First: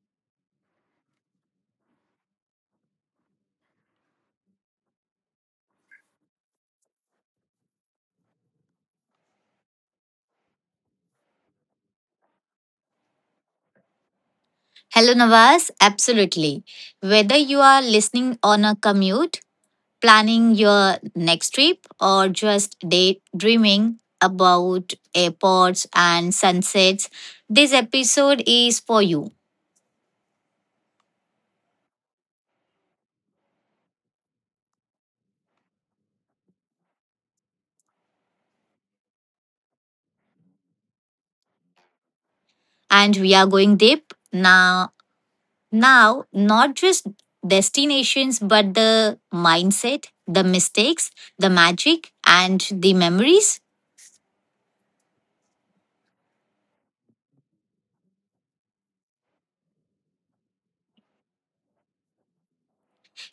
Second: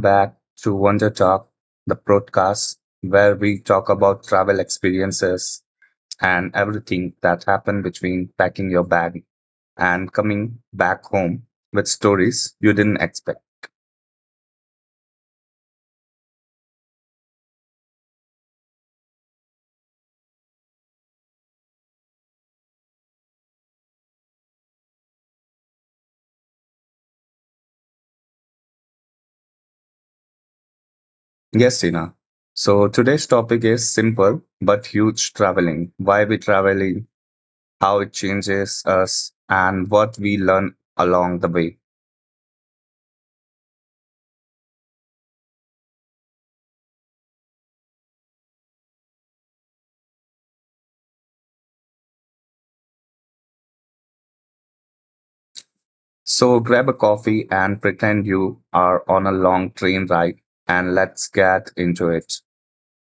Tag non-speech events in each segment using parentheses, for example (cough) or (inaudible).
back to Wonder Talk, the podcast where we talk about travel experiences and everything that happened between packing your bag and coming back home with stories you didn't expect. Hello, Nawaz. Absolutely. Whether you are listening on a commute, planning your next trip, or just daydreaming about airports and sunsets, this episode is for you. Yes, Sina. So today's topic is simple but huge traveling. Why we traveling, how it changes us, and what we learn along the way. And we are going deep now, not just destinations, but the mindset, the mistakes, the magic, and the memories. So grab a coffee and pretend you are on a long train ride and let's get into it.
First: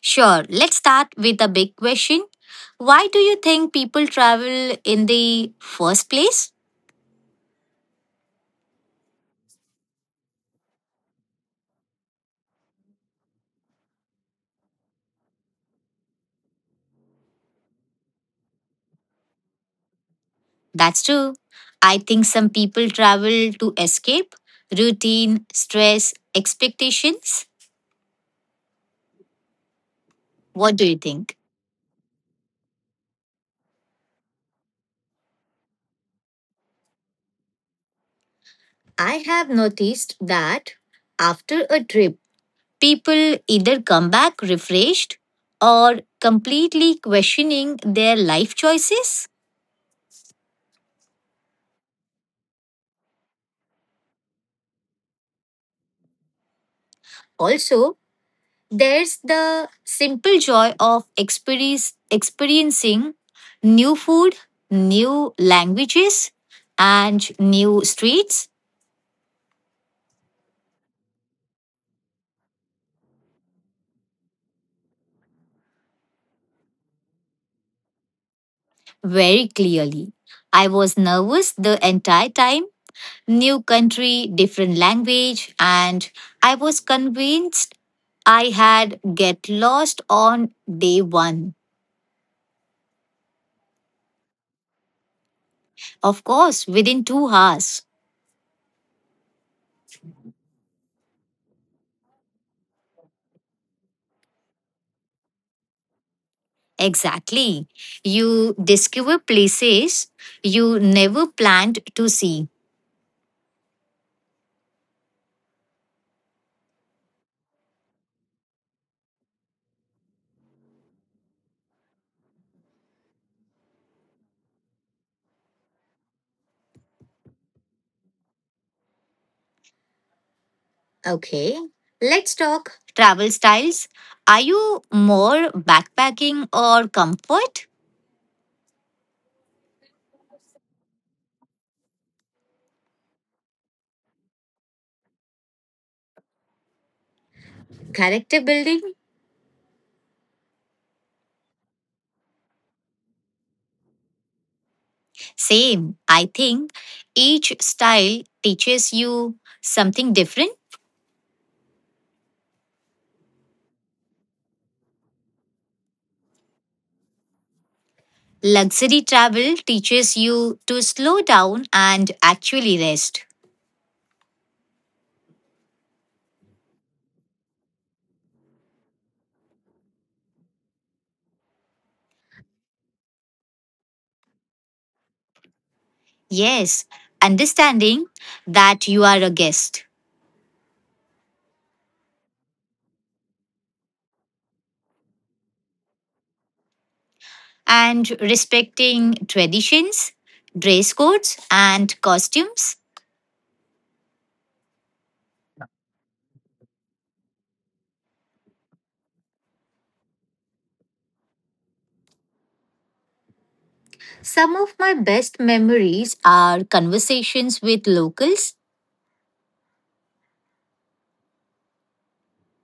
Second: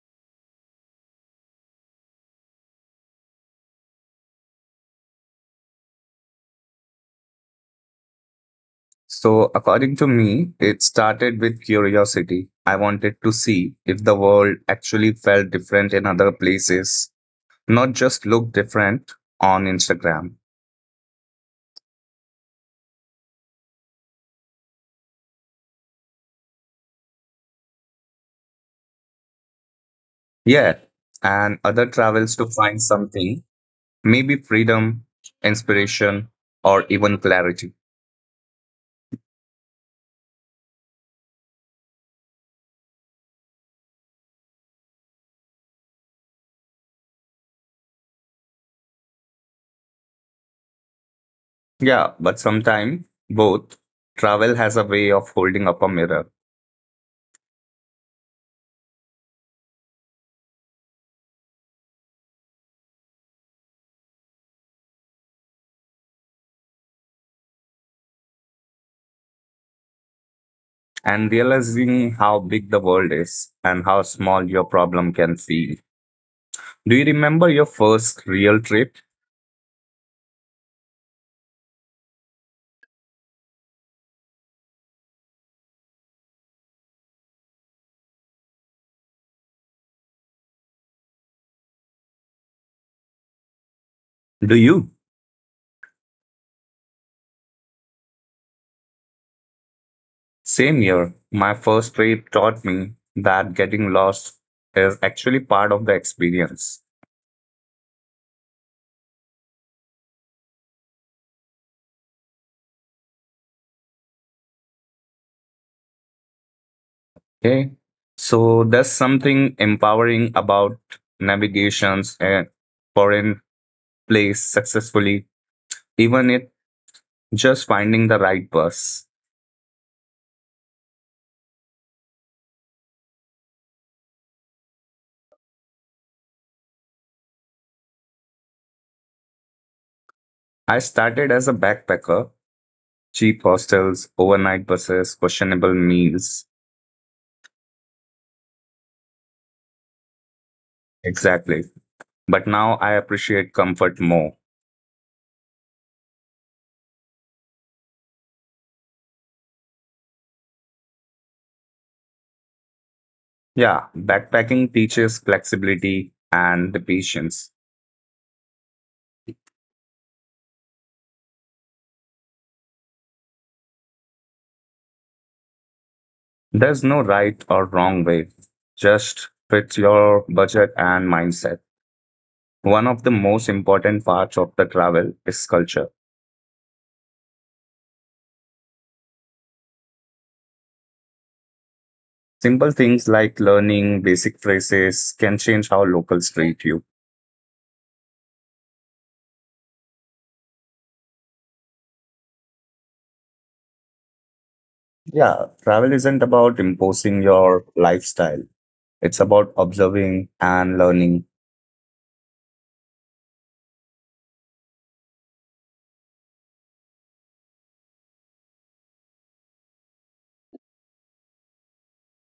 Sure, let's start with a big question. Why do you think people travel in the first place? So, according to me, it started with curiosity. I wanted to see if the world actually felt different in other places, not just look different on Instagram. That's true. I think some people travel to escape routine, stress, expectations. Yeah, What do you think? and other travels to find something, maybe freedom, inspiration, or even clarity. I have noticed that after a trip, people either come back refreshed or completely questioning their life choices. Yeah, but sometimes both travel has a way of holding up a mirror Also, there's the simple joy of experiencing new food, new languages, and new streets. and realizing how big the world is and how small your problem can feel. Do you remember your first real trip? Very clearly. I was nervous the entire time. New country, different language, and I was convinced I had get lost on day one. Do you? Of course, within 2 hours. Same year, my first trip taught me that getting lost is actually part of the experience. Exactly. You discover places you never planned to see. Okay. So there's something empowering about navigations and foreign place successfully, even it just finding the right bus. Okay, let's talk. Travel styles. Are you more backpacking or comfort? I started as a backpacker cheap hostels, overnight buses, questionable meals. Character building? Exactly. But now I appreciate comfort more. Same. I think each style teaches you something different. Yeah, backpacking teaches flexibility and the patience. Luxury travel teaches you to slow down and actually rest. There's no right or wrong way. Just fit your budget and mindset. One of the most important parts of the travel is culture. Yes, understanding that you are a guest. Simple things like learning basic phrases can change how locals treat you. And respecting traditions, dress codes, and costumes. Yeah, travel isn't about imposing your lifestyle. It's about observing and learning. Some of my best memories are conversations with locals.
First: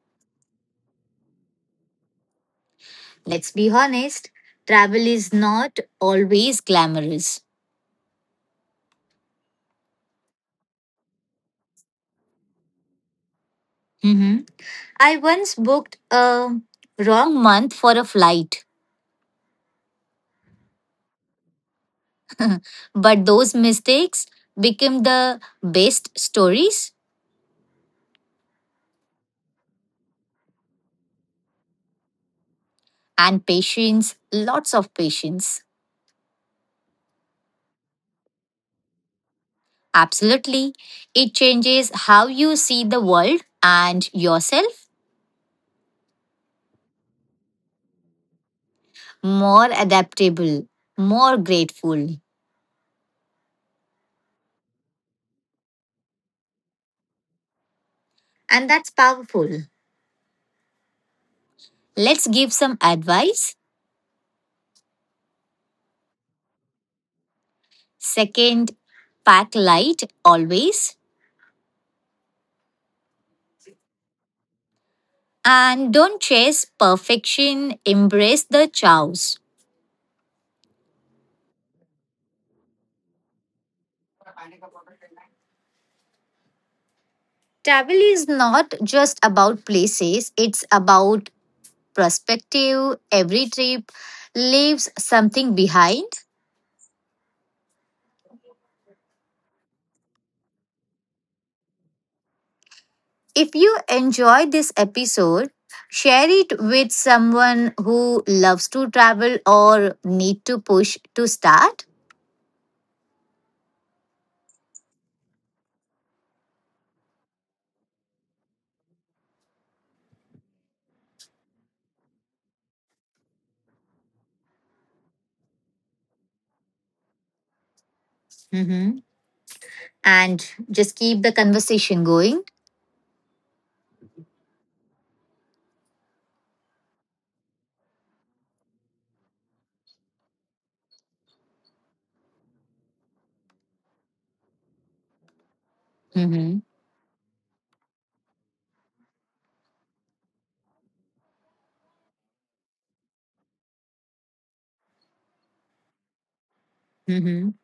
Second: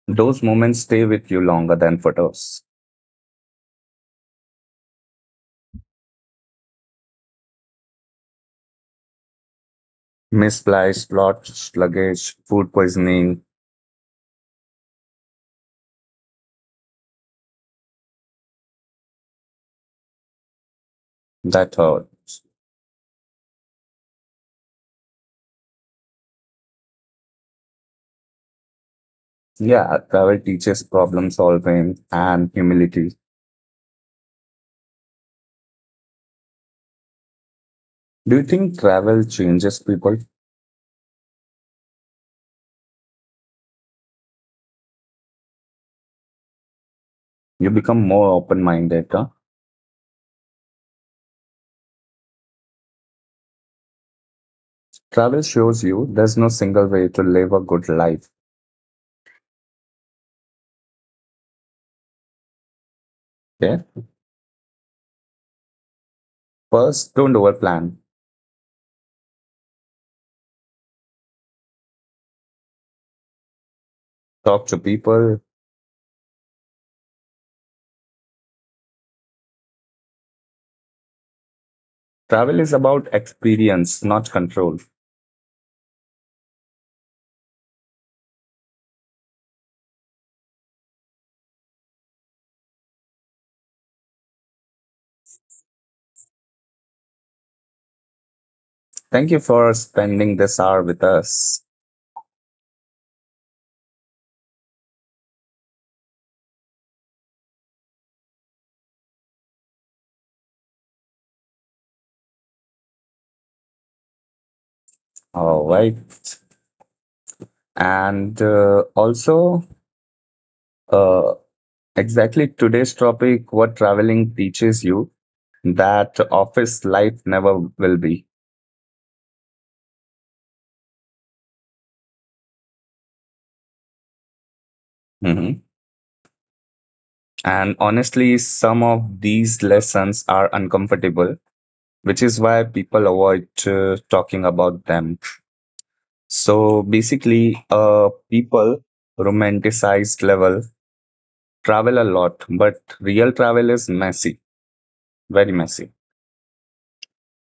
Those moments stay with you longer than photos. Let's be honest, travel is not always glamorous. Misplaced lost luggage, food poisoning, Mhm. I once booked a wrong month for a flight, that hurts. but those mistakes became the best stories. Yeah, travel teaches problem solving and humility. And patience, lots of patience. Do you think travel changes people? Absolutely. It changes how you see the world and yourself. You become more open minded. Huh? More adaptable, more grateful. Travel shows you there's no single way to live a good life. And that's powerful. Let's give some Yeah. advice. First, don't overplan. Second, pack light always. Talk to people. And don't chase perfection, embrace the chaos. Travel is about experience, not control. Travel is not just about places, it's about perspective. Every trip leaves something behind. Thank you for spending this hour with us. If you enjoyed this episode, share it with someone who loves to travel or need to push to start. All right. And also, uh, exactly today's topic what traveling teaches you that office life never will be. Mhm. And just keep the conversation going. Mhm. And honestly, some of these lessons are uncomfortable, which is why people avoid talking about them. Mhm. So basically, people romanticized level travel a lot, but real travel is messy, very messy. Mhm.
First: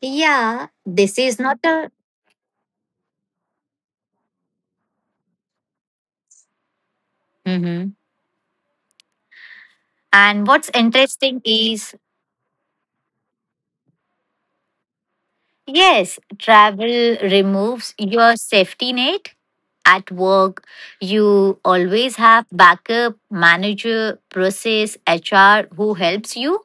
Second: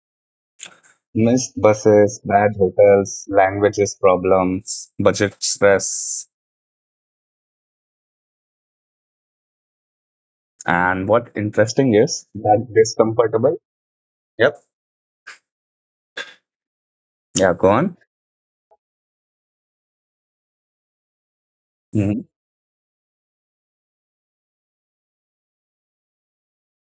Yeah, this is not Missed a. buses, bad hotels, languages problems, budget stress. Mhm. And what's And what interesting interesting is is that discomfortable. Yep. yes, travel Yeah, go on. removes your safety net. At work, you Mhm. always have backup, manager, process, HR who helps you.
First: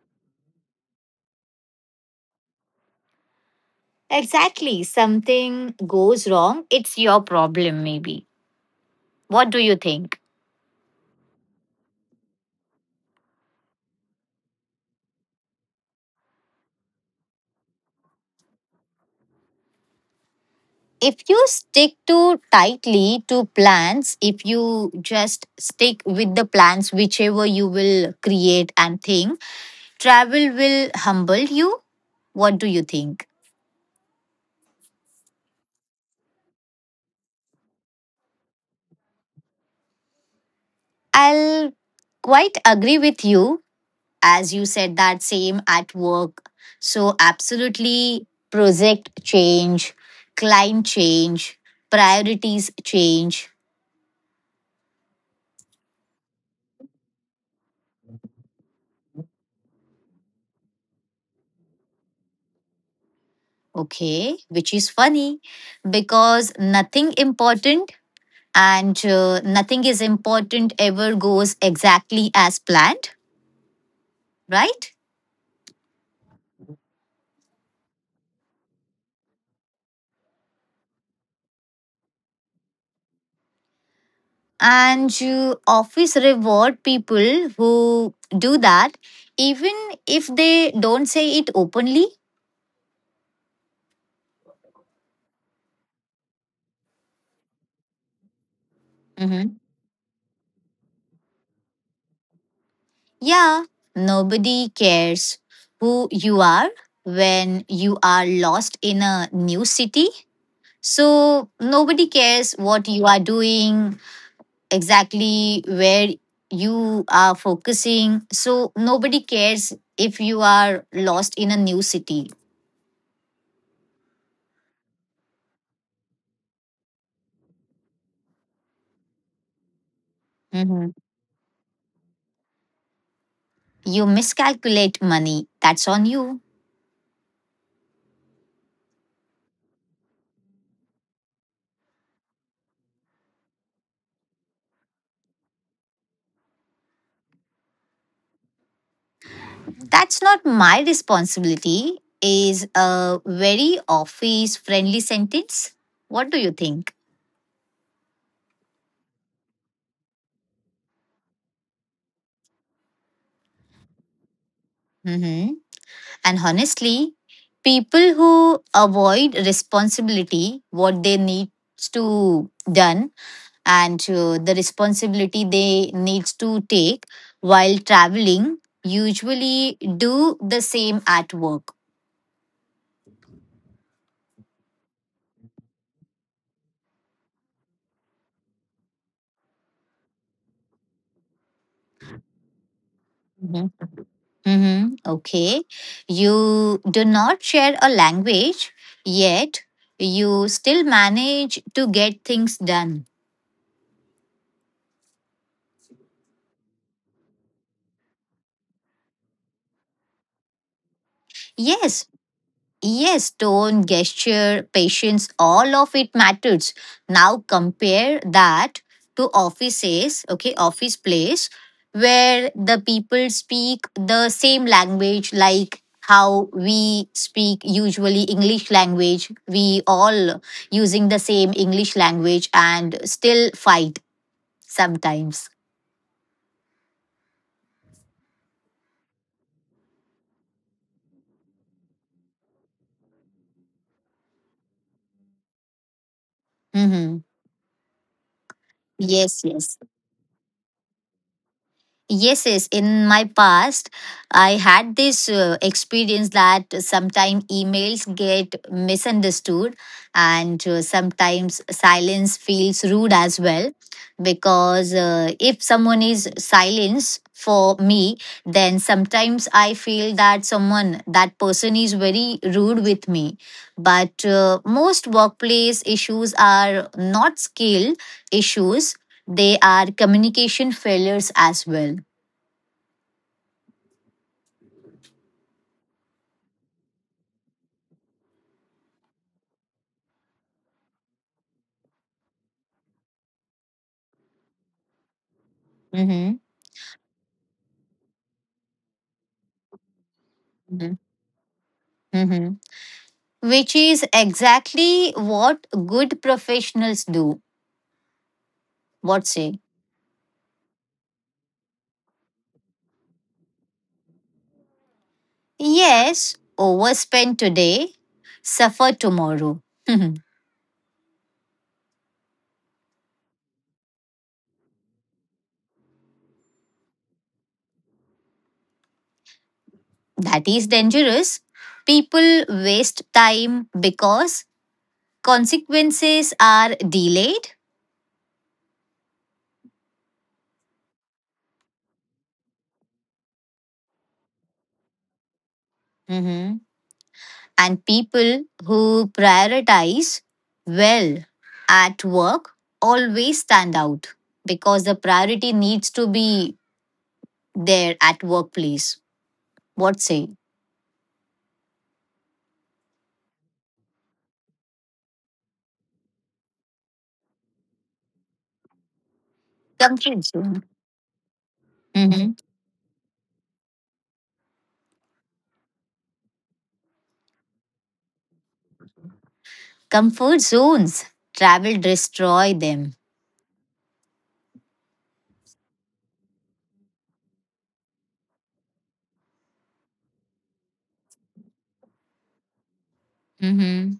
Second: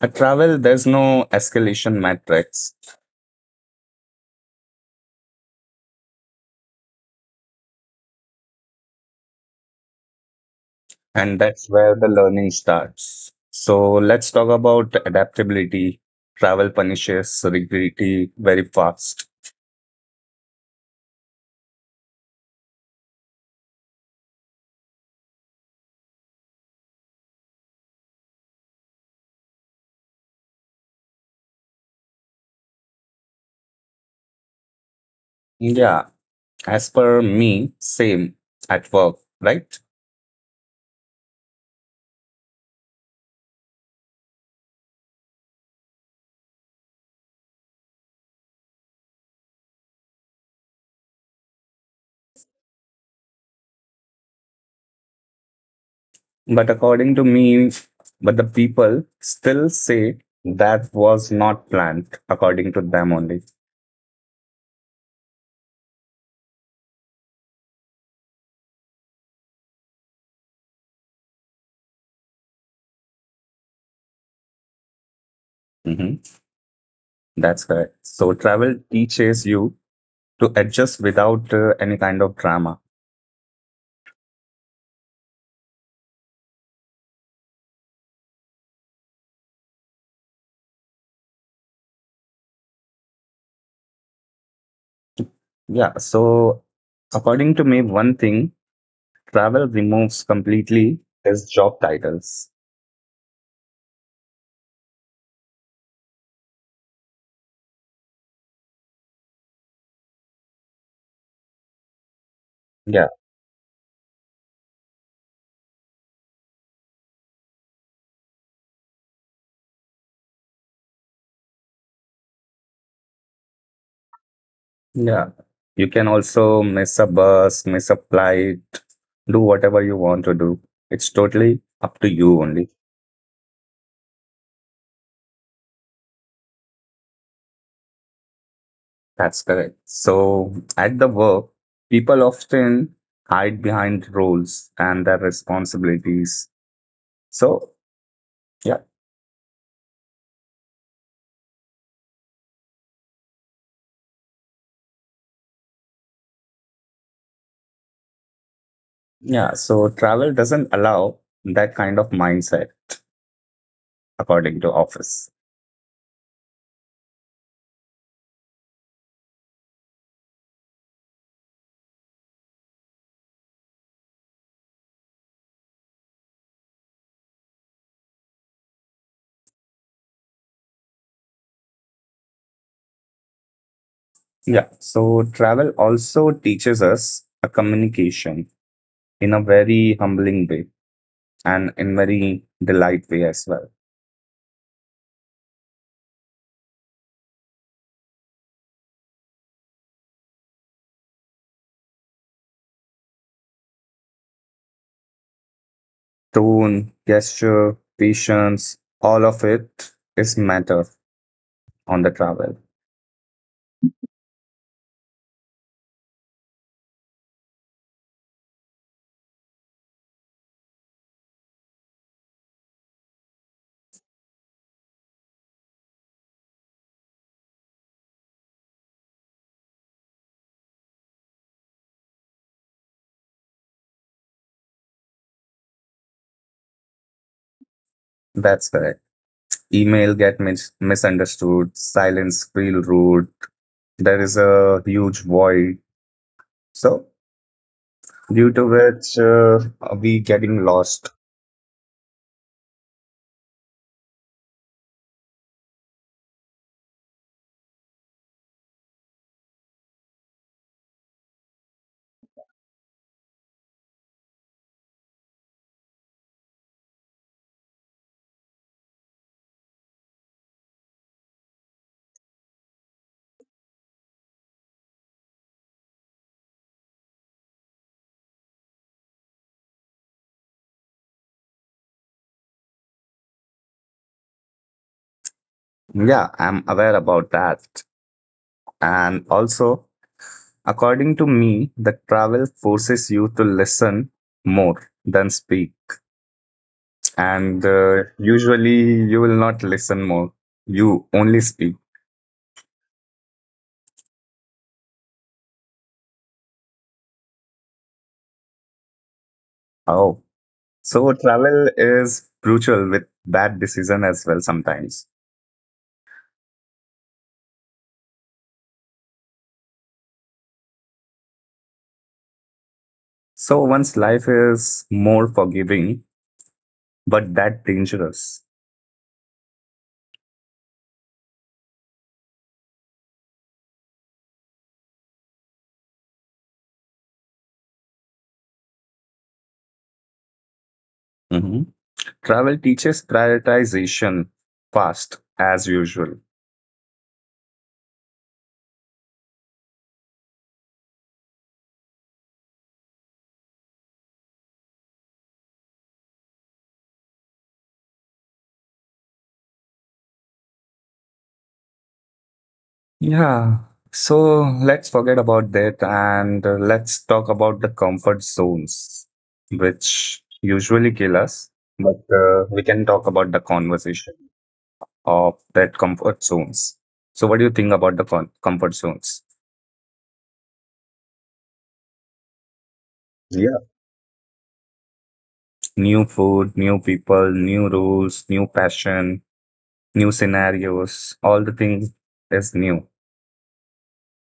At travel, there's no escalation matrix, Exactly. Something goes wrong, it's your problem, maybe. What do you think? and that's where the learning starts. So let's talk about adaptability. Travel punishes rigidity very fast. If you stick too tightly to plans, if you just stick with the plans, whichever you will create and think, travel will humble you. What do you think? Yeah, as per me, same at work, right? I'll quite agree with you as you said that same at work, so absolutely project change, client change, priorities change. But according to me, but the people still say that was not planned, according to them only. Okay, which is funny because nothing is important ever goes exactly as planned, right? Mhm. That's correct. So travel teaches you to adjust without any kind of drama. And you office reward people who do that, even if they don't say it openly. Yeah. So according to me, one thing travel Mm-hmm. removes completely is job titles. Yeah, nobody cares who you are when you are lost in a new city. So nobody cares Yeah. what you are doing, exactly where you are focusing. So nobody cares if you are lost in a new city. Yeah. You can also miss a bus, miss a flight, do whatever you want to do. It's Mhm. totally up to you only. You miscalculate money, that's on you. That's correct. So at the work, people often hide behind roles and their responsibilities. So yeah, That's not my responsibility, is a very office friendly sentence. What do you think? yeah. So travel doesn't allow that kind of mindset, according to Office. Hmm. And honestly, people who avoid responsibility, what they need to done and the responsibility they needs to take while traveling usually do the same at work. Yeah. So travel also teaches us a communication in a very humbling way and in very delight way as well. Mhm. Mm-hmm. Okay. You do not share a language, yet you still manage to get things done. Tone, gesture, patience, all of it is matter Yes, on the travel. yes, tone, gesture, patience, all of it matters. Now compare that to offices, okay, office place where the people speak the same language, like how we speak usually English language, we all using the same English language and still fight sometimes. That's correct. Email get misunderstood, silence feel rude, there is a huge void, Hmm. so due to Yes, yes. which we getting lost. Yes, yes. In my past, I had this experience that sometimes emails get misunderstood and sometimes silence feels rude as well. Because if someone is silence for me, then sometimes I feel that someone, that person is very rude with me. But most workplace issues are not skill issues, they are communication failures as well. Yeah, I'm aware about that. And also, according to me, the travel forces you to listen more than speak, Mm-hmm. and usually you will not listen more, you only speak. Mm-hmm. Which is exactly what good professionals do. What say? Oh, so travel is brutal with bad decision as well sometimes. Yes, overspend today, suffer tomorrow. (laughs) So one's life is more forgiving, but that dangerous. That is dangerous. People waste time because consequences are delayed. Mhm. Travel teaches prioritization fast as usual. Mhm. And people who prioritize well at work always stand out because the priority needs to be there at workplace. What say? Yeah. So let's forget about that and let's talk about the comfort zones, which Comfort zone. usually kill us. But Hmm. we can talk about the conversation of that comfort zones. So what do you think about the comfort zones? Comfort zones. Travel destroy them. Yeah. New food, new people, new rules, new passion, new scenarios, all the things is new. Hmm.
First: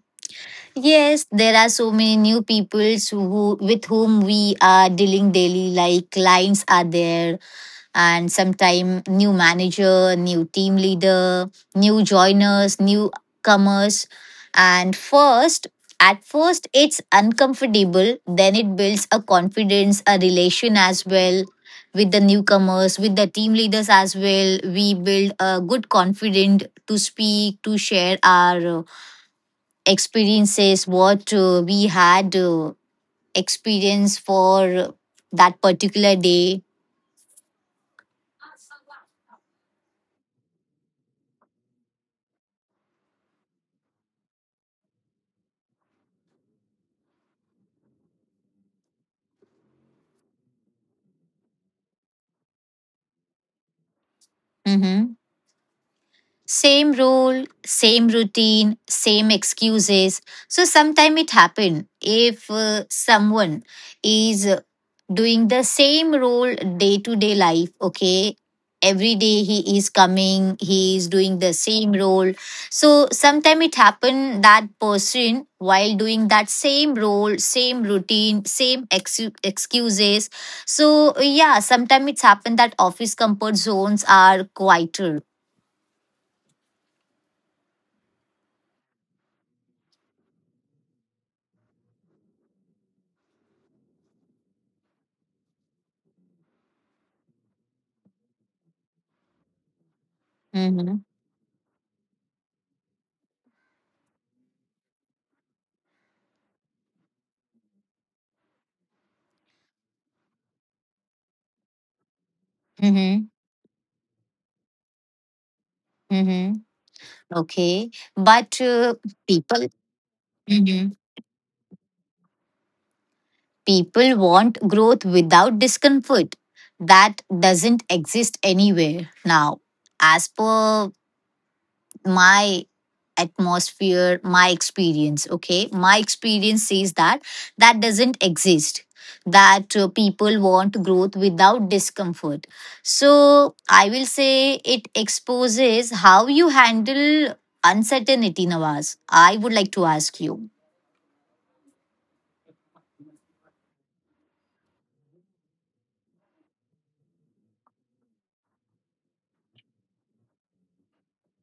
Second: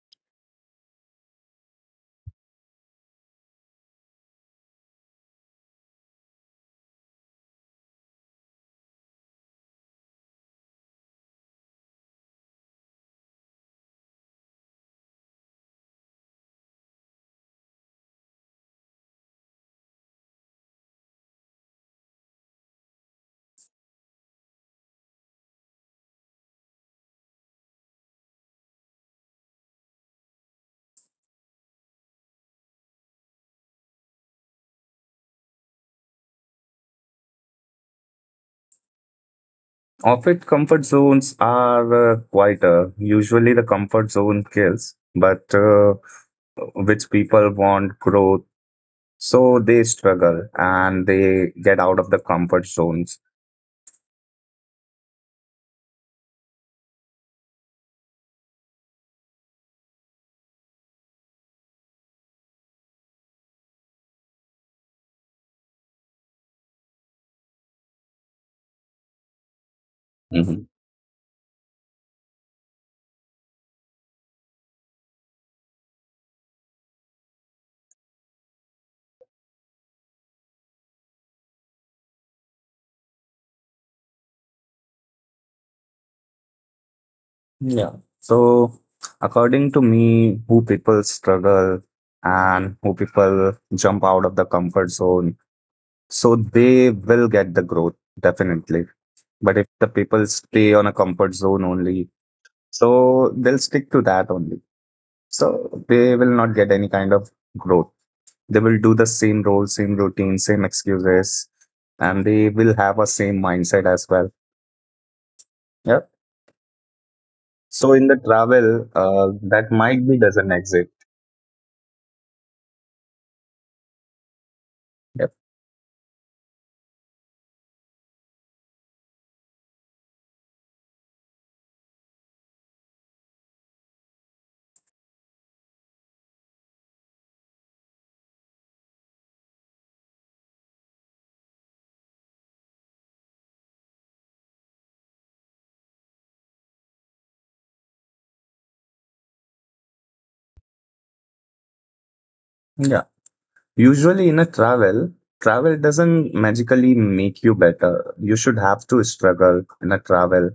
Yes, there are so many new people who, with whom we are dealing daily. Like clients are there, and sometime new manager, new team leader, new joiners, newcomers. And first, at first, it's uncomfortable, then it builds a confidence, a relation as well with the newcomers, with the team leaders as well. We build a good confidence to speak, to share our experiences, what we had experience for that particular day. Often comfort zones are quieter. Usually the comfort zone kills, but which people want growth, so they struggle and they get out of the comfort zones. Mhm. Same role, same routine, same excuses. So sometime it happen if someone is doing the same role day to day life, okay? Every day he is coming, he Mhm. is doing the same role. So sometime it happen that person while doing that same role, same routine, same excuses. So yeah, sometime it's happened that office comfort zones are quieter. Yeah. So according to me, who people struggle and who people jump out of the comfort zone, so they will get the growth definitely. But if the Mm-hmm. people stay on a comfort zone only, so they'll stick to that only. So they will not get any kind of growth. They will do the same role, same routine, same excuses, and Mm-hmm. they will have a same mindset as well. Mm-hmm. Yeah. Okay. But So in the people. travel, that Mhm. might be doesn't exist. People want growth without Yep. discomfort. That doesn't exist anywhere now. As per my my experience, okay, my experience says that that doesn't exist, that people want growth without discomfort, so I will say it exposes how you handle uncertainty. Nawaz, I would like to ask you. Yeah. Usually in a travel, travel doesn't magically make you better. You should have to struggle in a travel.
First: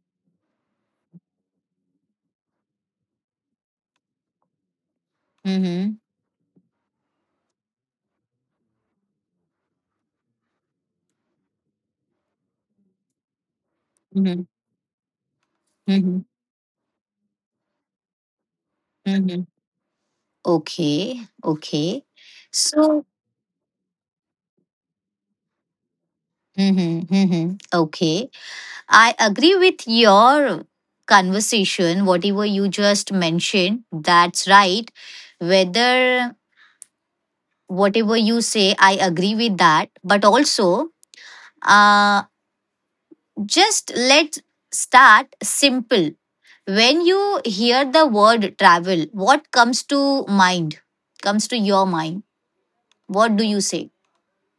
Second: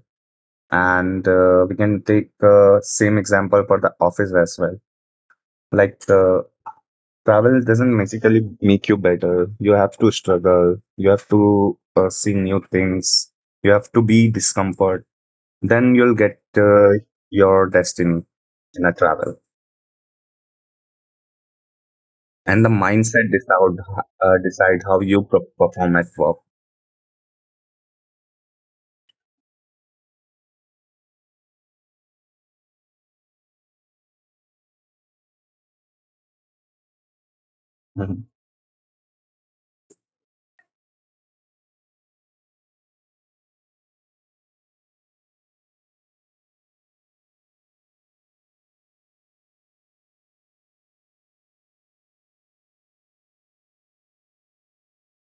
And we can take same example for the office as well. Mm-hmm. Like travel doesn't magically make you better. You have to struggle. You have to see new things. You have to be Mm-hmm. discomfort. Then you'll Mm-hmm. get your destiny in a travel. Mm-hmm. Okay, okay. And the So mindset decide how you perform at work. Mm-hmm, mm-hmm. Okay. I agree with your conversation, whatever you just mentioned. That's right. Whether Mhm. whatever you say, I agree with that. But also, uh, just let's start simple. When you hear the word travel, what comes to mind? Comes to your mind? What do you say?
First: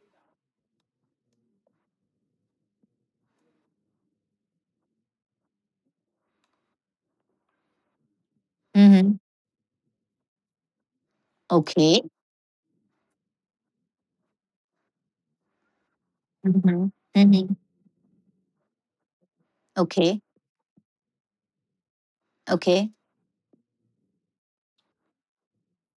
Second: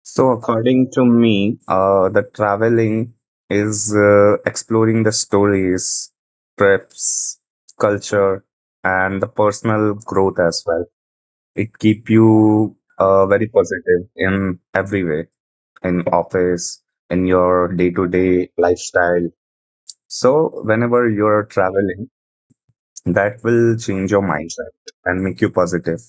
So according to me, the traveling is exploring the stories, trips, culture, Mm-hmm. and the personal growth as well. It Okay. keep you very positive in every way, in office, Mm-hmm. in Mm-hmm. your day-to-day lifestyle. Okay. So whenever you're traveling, Okay. that will change your mindset and make you positive.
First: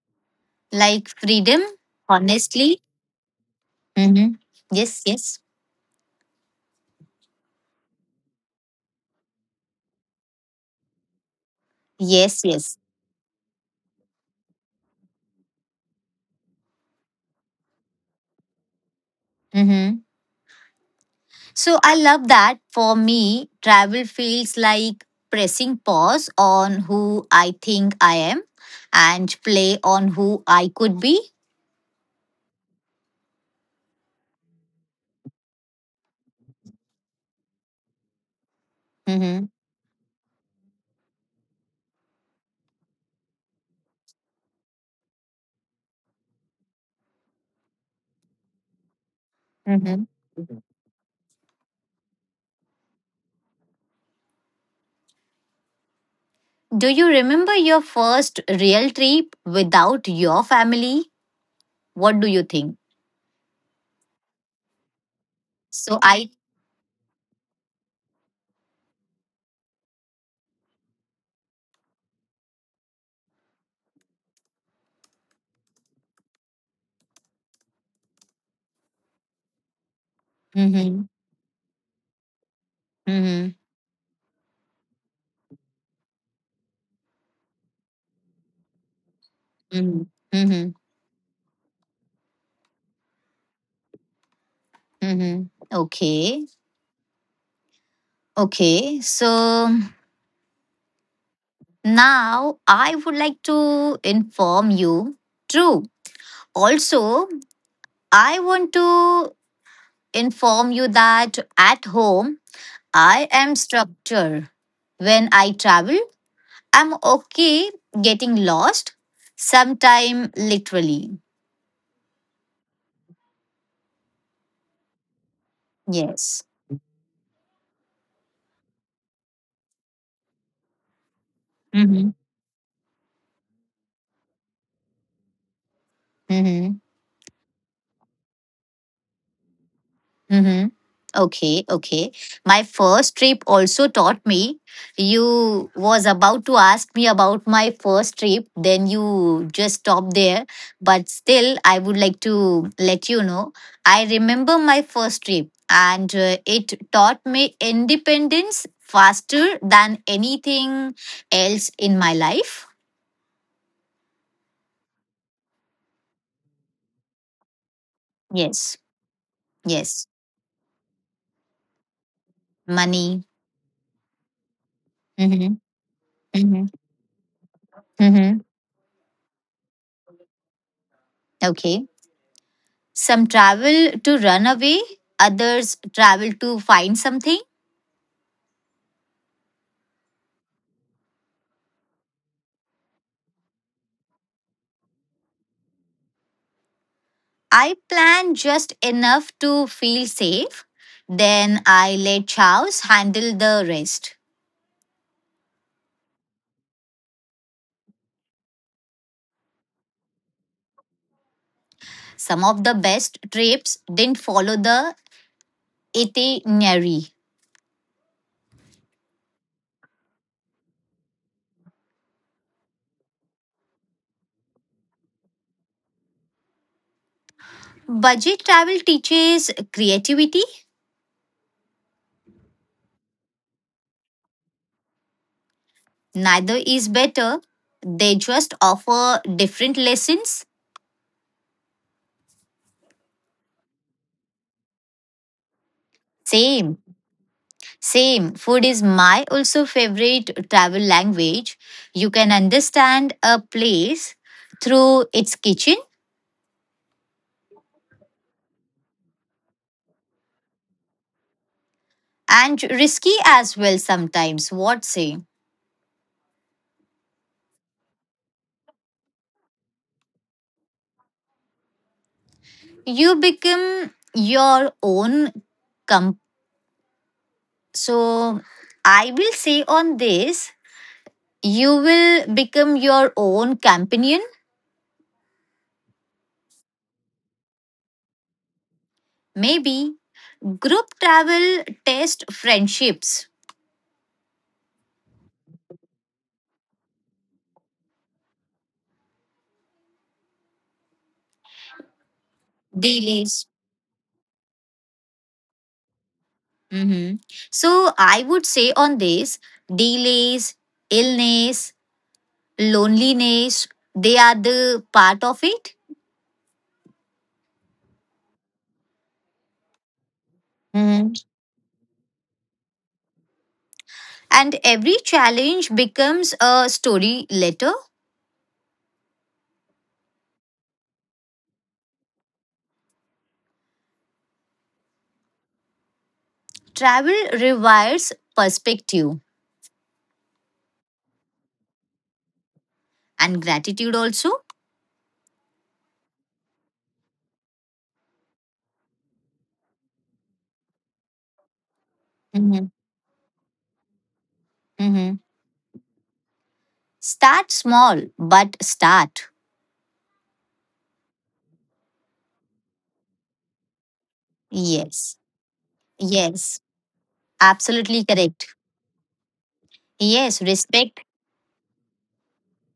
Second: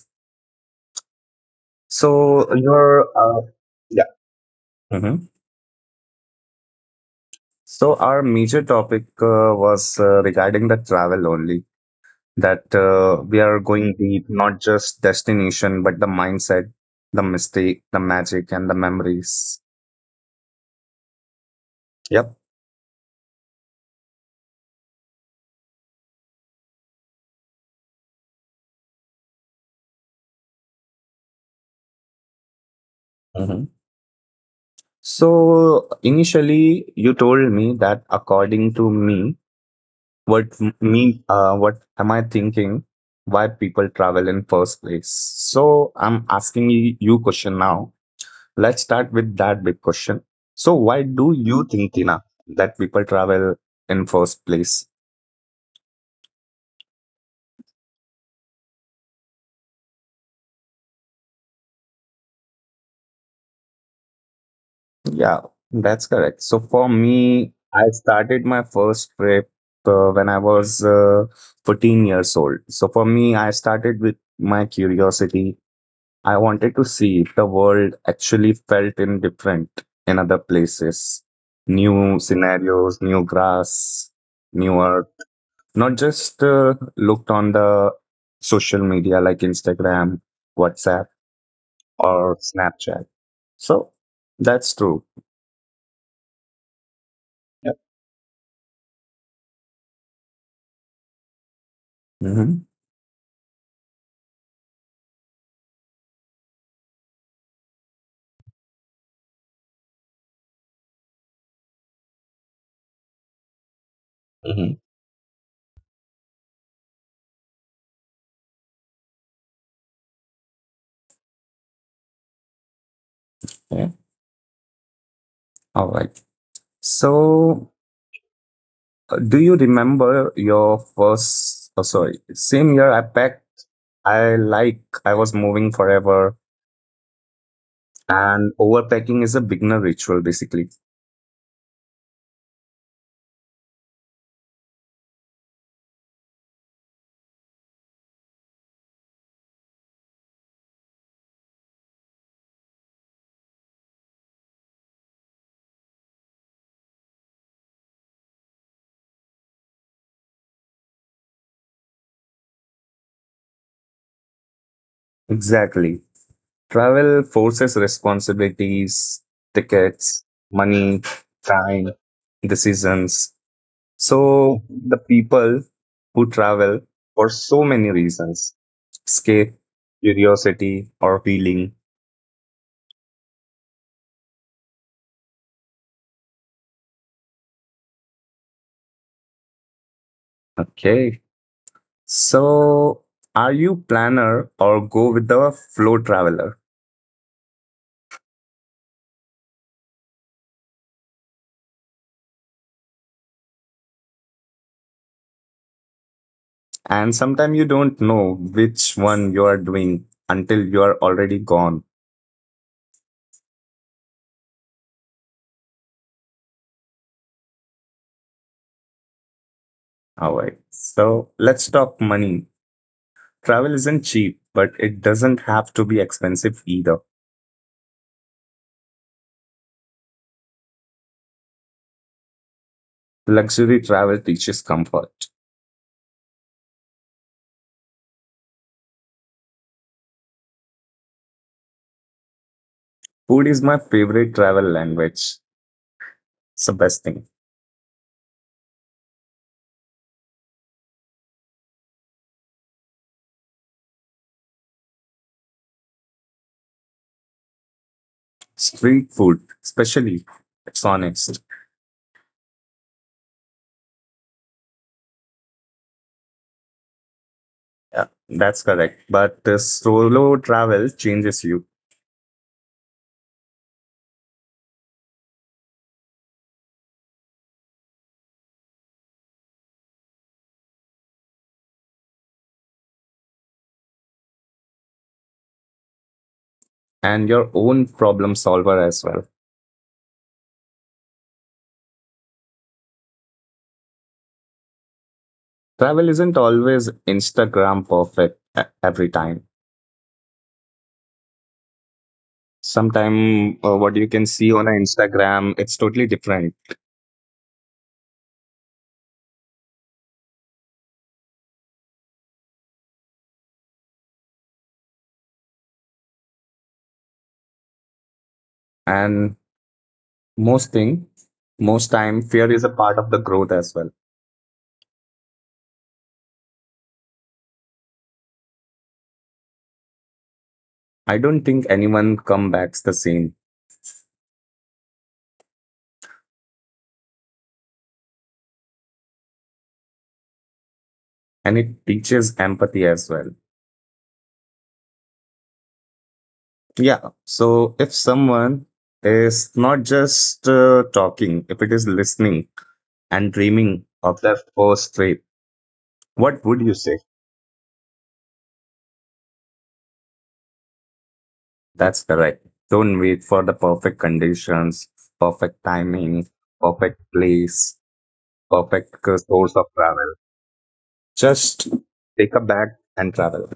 Like freedom, So honestly, your yeah. Mm-hmm. Yes, Mhm. yes. So our major topic was regarding the travel only. Yes, That yes. We are going deep, not just destination, but the mindset, the mistake, the magic, and the memories. Mm-hmm. So Yep. I love that. For me, travel feels like pressing pause on who I think I am and play on who I could be. So initially, you told me that according to me, what Mm-hmm. Me, what am I thinking? Why people travel in first place? So I'm asking you question now. Let's start with that big question. So why Mm-hmm. do you think, Tina, that people travel in first place? Do you remember your first real trip without your family? What do you think? Yeah, that's correct. So for So I. me, I started my first trip when I was 14 years old. So for me, I started with my curiosity. I wanted to see if the world actually felt in different in other places. Mm-hmm. New scenarios, new grass, Mm-hmm. new earth. Not just looked on the social media like Instagram, WhatsApp, Mm-hmm. Mm-hmm. or Snapchat. So that's true. Mm-hmm. Okay. Yep. Okay. So. Hmm. Now, I would like to inform you, true. Also, I want to inform you that at home, I am Hmm. structured. When I travel, I'm okay getting lost, sometime literally. Yeah. All right. Yes. So, do you remember your first? Oh, sorry. Same year I packed. I like. I was moving forever. Mm-hmm. And overpacking is a beginner ritual, basically. Mm-hmm. Okay, okay. My first trip also taught me. You was about to ask me about my first trip, then you just stopped there. But still, I would like to let you know. I remember my first trip, and it taught me independence faster than anything else in my life. Exactly. Travel forces responsibilities, Yes, tickets, yes. money, time, decisions. Money. So the people who Mm-hmm. travel for Mm-hmm. so many reasons Mm-hmm. escape, curiosity, or healing. Okay. Some travel to run away, others travel to find something. Okay. So are you planner or go with the flow traveler? I plan just enough to feel safe. Then I let Charles handle the rest. And sometimes you don't know which one you are doing until you are already gone. Some of the best trips didn't follow the itinerary. All right. So let's talk money. Travel isn't cheap, but it doesn't have to be expensive either. Budget travel teaches creativity. Luxury travel teaches comfort. Neither is better. They just offer different lessons. Food is my favorite travel language. It's the best thing. Same. Same, food is my also favorite travel language. You can understand a place through its kitchen Street food, especially, it's honest. and risky as well sometimes. What say? Yeah, that's correct. But solo travel changes you You become your own comp. So I will say on this, you will become your own companion. and your own problem solver as well. Maybe group travel test friendships. Travel isn't always Instagram perfect every time. Sometimes what you Delays. can see on a Instagram, it's totally different, Mm-hmm. So I would say on this, delays, illness, loneliness, they are the part of it. and most thing most Hmm. time fear is a part of the growth as well. And every challenge becomes a story later. I don't think anyone come backs the same, Travel requires perspective and it teaches empathy as well. and gratitude also. Yeah, so if someone is not just talking, if it is listening and Hmm. dreaming of their first trip, Hmm. what would you say? Start small, but start. That's correct. Don't wait for the perfect conditions, perfect Yes. timing, perfect Yes. place, Absolutely perfect correct. source of travel. Yes. Just Respect. take a bag and travel.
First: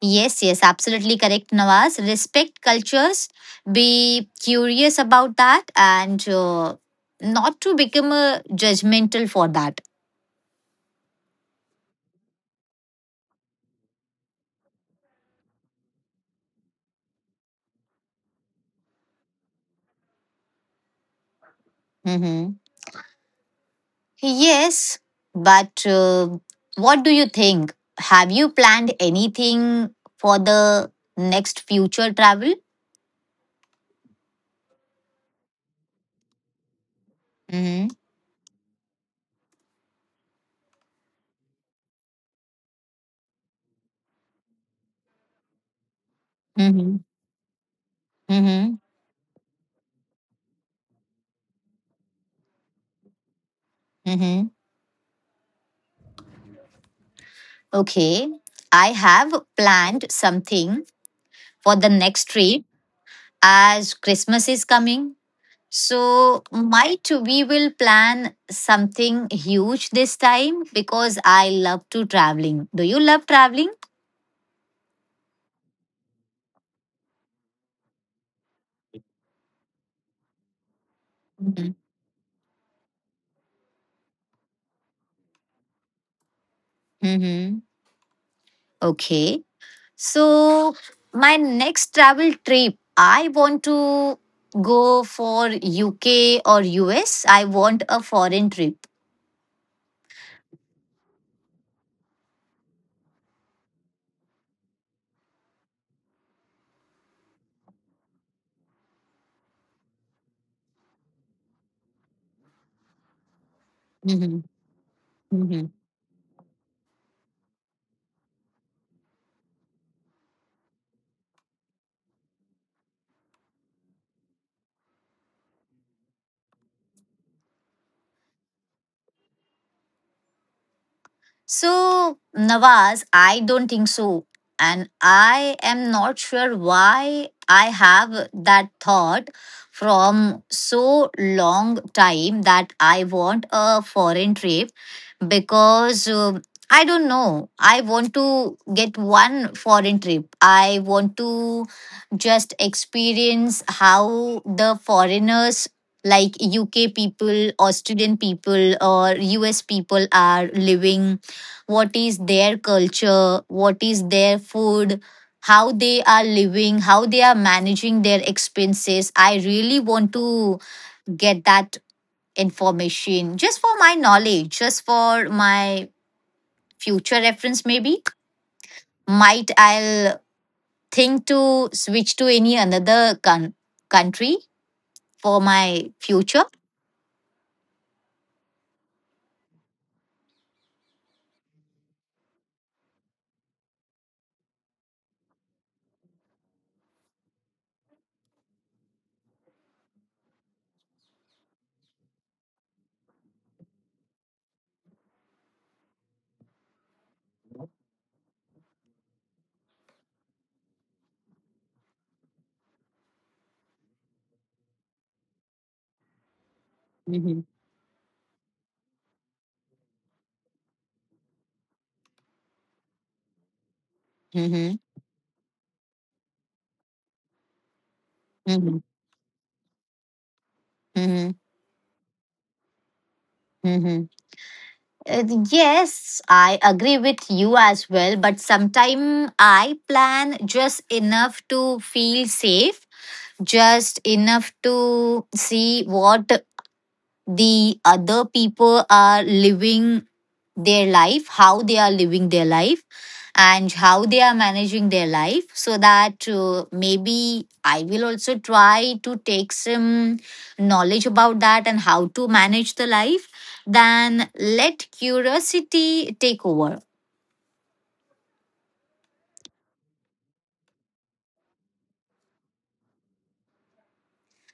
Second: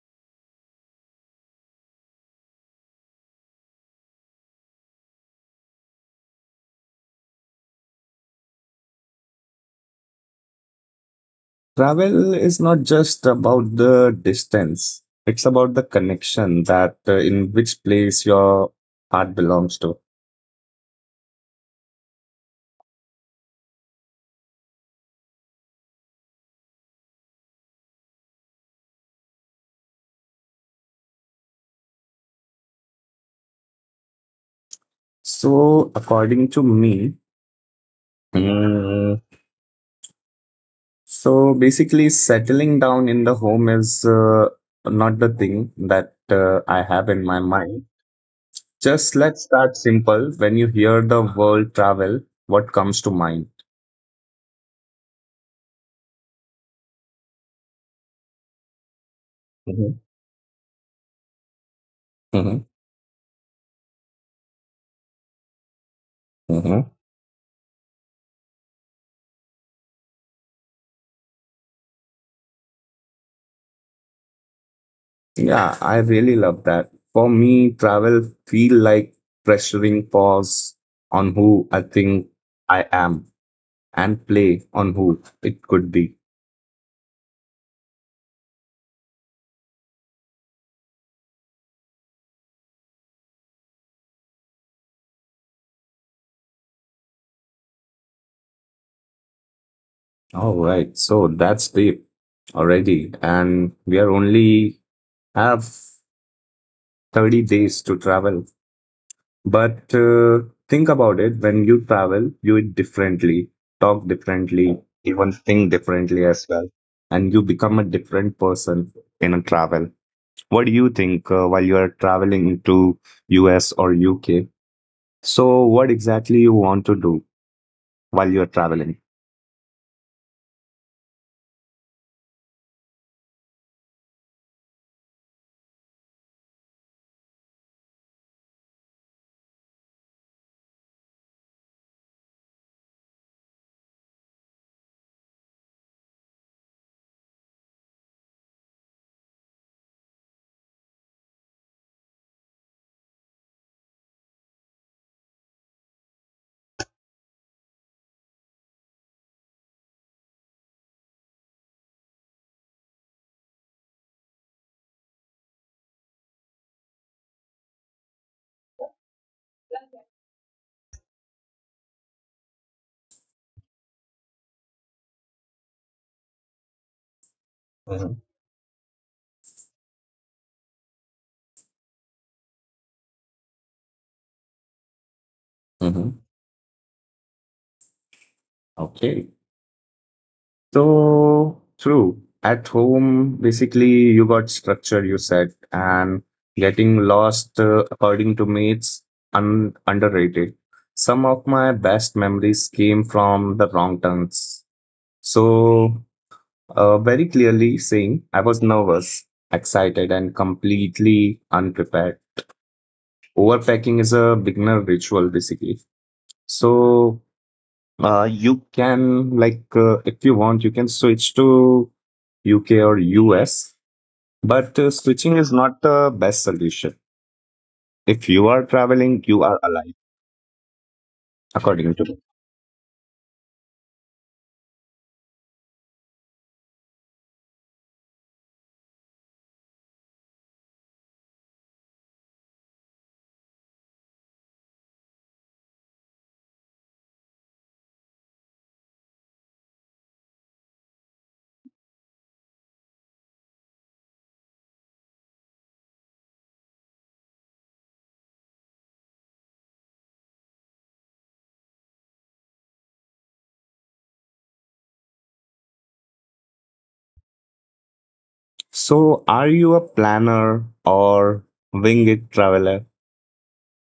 Yes, yes, absolutely correct, Nawaz. Respect cultures, be curious about that, and not to become judgmental for that. Travel is not just about the distance, it's about the connection that in which place your heart belongs to. Hmm. Yes, but what do you think? Have you planned anything for the next future travel? So, according to me, Mm-hmm. mm, so basically, settling down in the home is not the thing that I have Hmm. in my mind. Mm-hmm. Just let's start simple. When you hear the word travel, what comes to mind? Mm-hmm. Okay, I have Mhm. planned something for the next trip as Christmas is coming. So, Mhm. might we will plan something huge this time because I love to traveling. Do you love traveling? Yeah, I really love that. For me, travel feel like pressuring pause on who I think I am and play on who it could be. Mm-hmm. Okay. So, my next travel trip, I want to go for UK or US. I want a foreign trip. All right, so that's deep already, and we are only have 30 days to travel. But think about it, when you travel, you eat differently, talk Mm-hmm. differently, even think differently as well, and you become a different person in a travel. What do you think while you are traveling to US or UK? So what exactly you want to do while you are traveling? So, Nawaz, I don't think so. And I am not sure why I have that thought from so long time that I want a foreign trip because I don't know. I want to get one foreign trip. I want to just experience how the foreigners like UK people, Australian people, or US people are living, what is their culture, what is their food, how they are living, how they are managing their expenses. I really want to get that information just for my knowledge, just for my future reference, maybe. Hmm. Might I'll think to switch to any another country for my Mm-hmm. future. Okay. So true. At home, basically, you got structure, you said, and getting lost, according to me, it's underrated. Some of my best memories came from the wrong turns. So very clearly saying I was nervous, excited, and completely unprepared. Overpacking is a beginner ritual, basically. So Mm-hmm. You can, like, if you want, you can switch to UK or US, Hmm. but switching is not the best solution. If you Hmm. are traveling, you are alive, Hmm. according to me. Hmm. Yes, I agree with you as well, but sometimes I plan just enough to feel safe, just enough to see what the other people are living their life, how they are living their life, and how they are managing their life, so that maybe I will also try to take some knowledge about that and how to manage the life. Then let curiosity take over. So, are you a planner or wing it traveler?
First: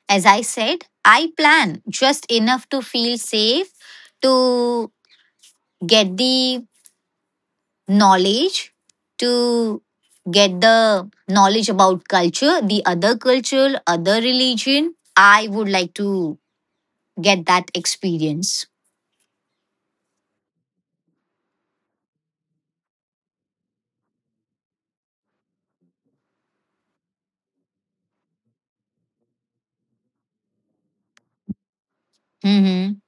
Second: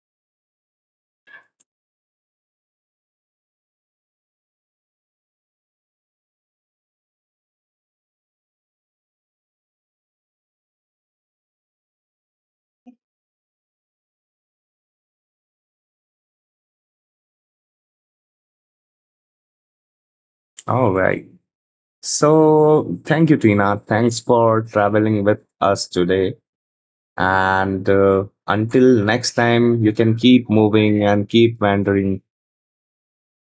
As I said, I plan just enough to feel safe to get the knowledge to get the knowledge about culture, the other culture, other religion. I would like to get that experience. All right. So, thank you, Tina. Thanks for traveling with us today. And until next time, you can keep moving and keep wandering. Hmm.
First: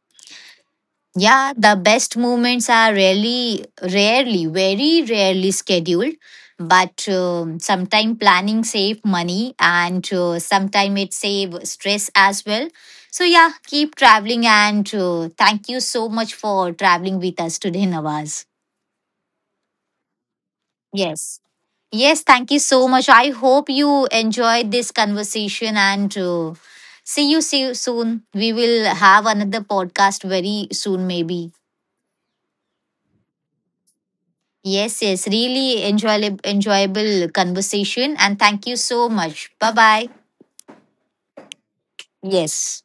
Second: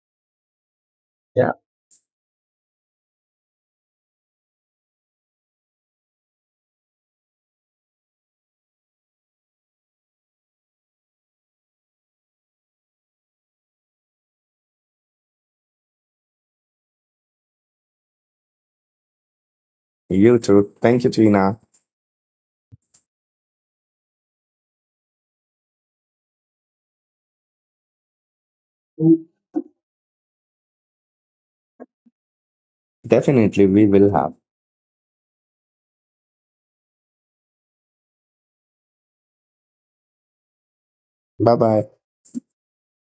Yeah, Yeah, the best moments are rarely, very rarely scheduled. But sometime planning save money and sometime it save stress as well. So yeah, keep traveling and thank you so much for traveling with us today, Nawaz. you too. Thank you, Yes. Tina. Yes, thank you so much. I hope you enjoyed this conversation and see you soon. We will have another podcast very soon maybe. Definitely, we will have. Yes, yes, really enjoyable conversation and thank you so much. Bye-bye. Bye bye. Yes.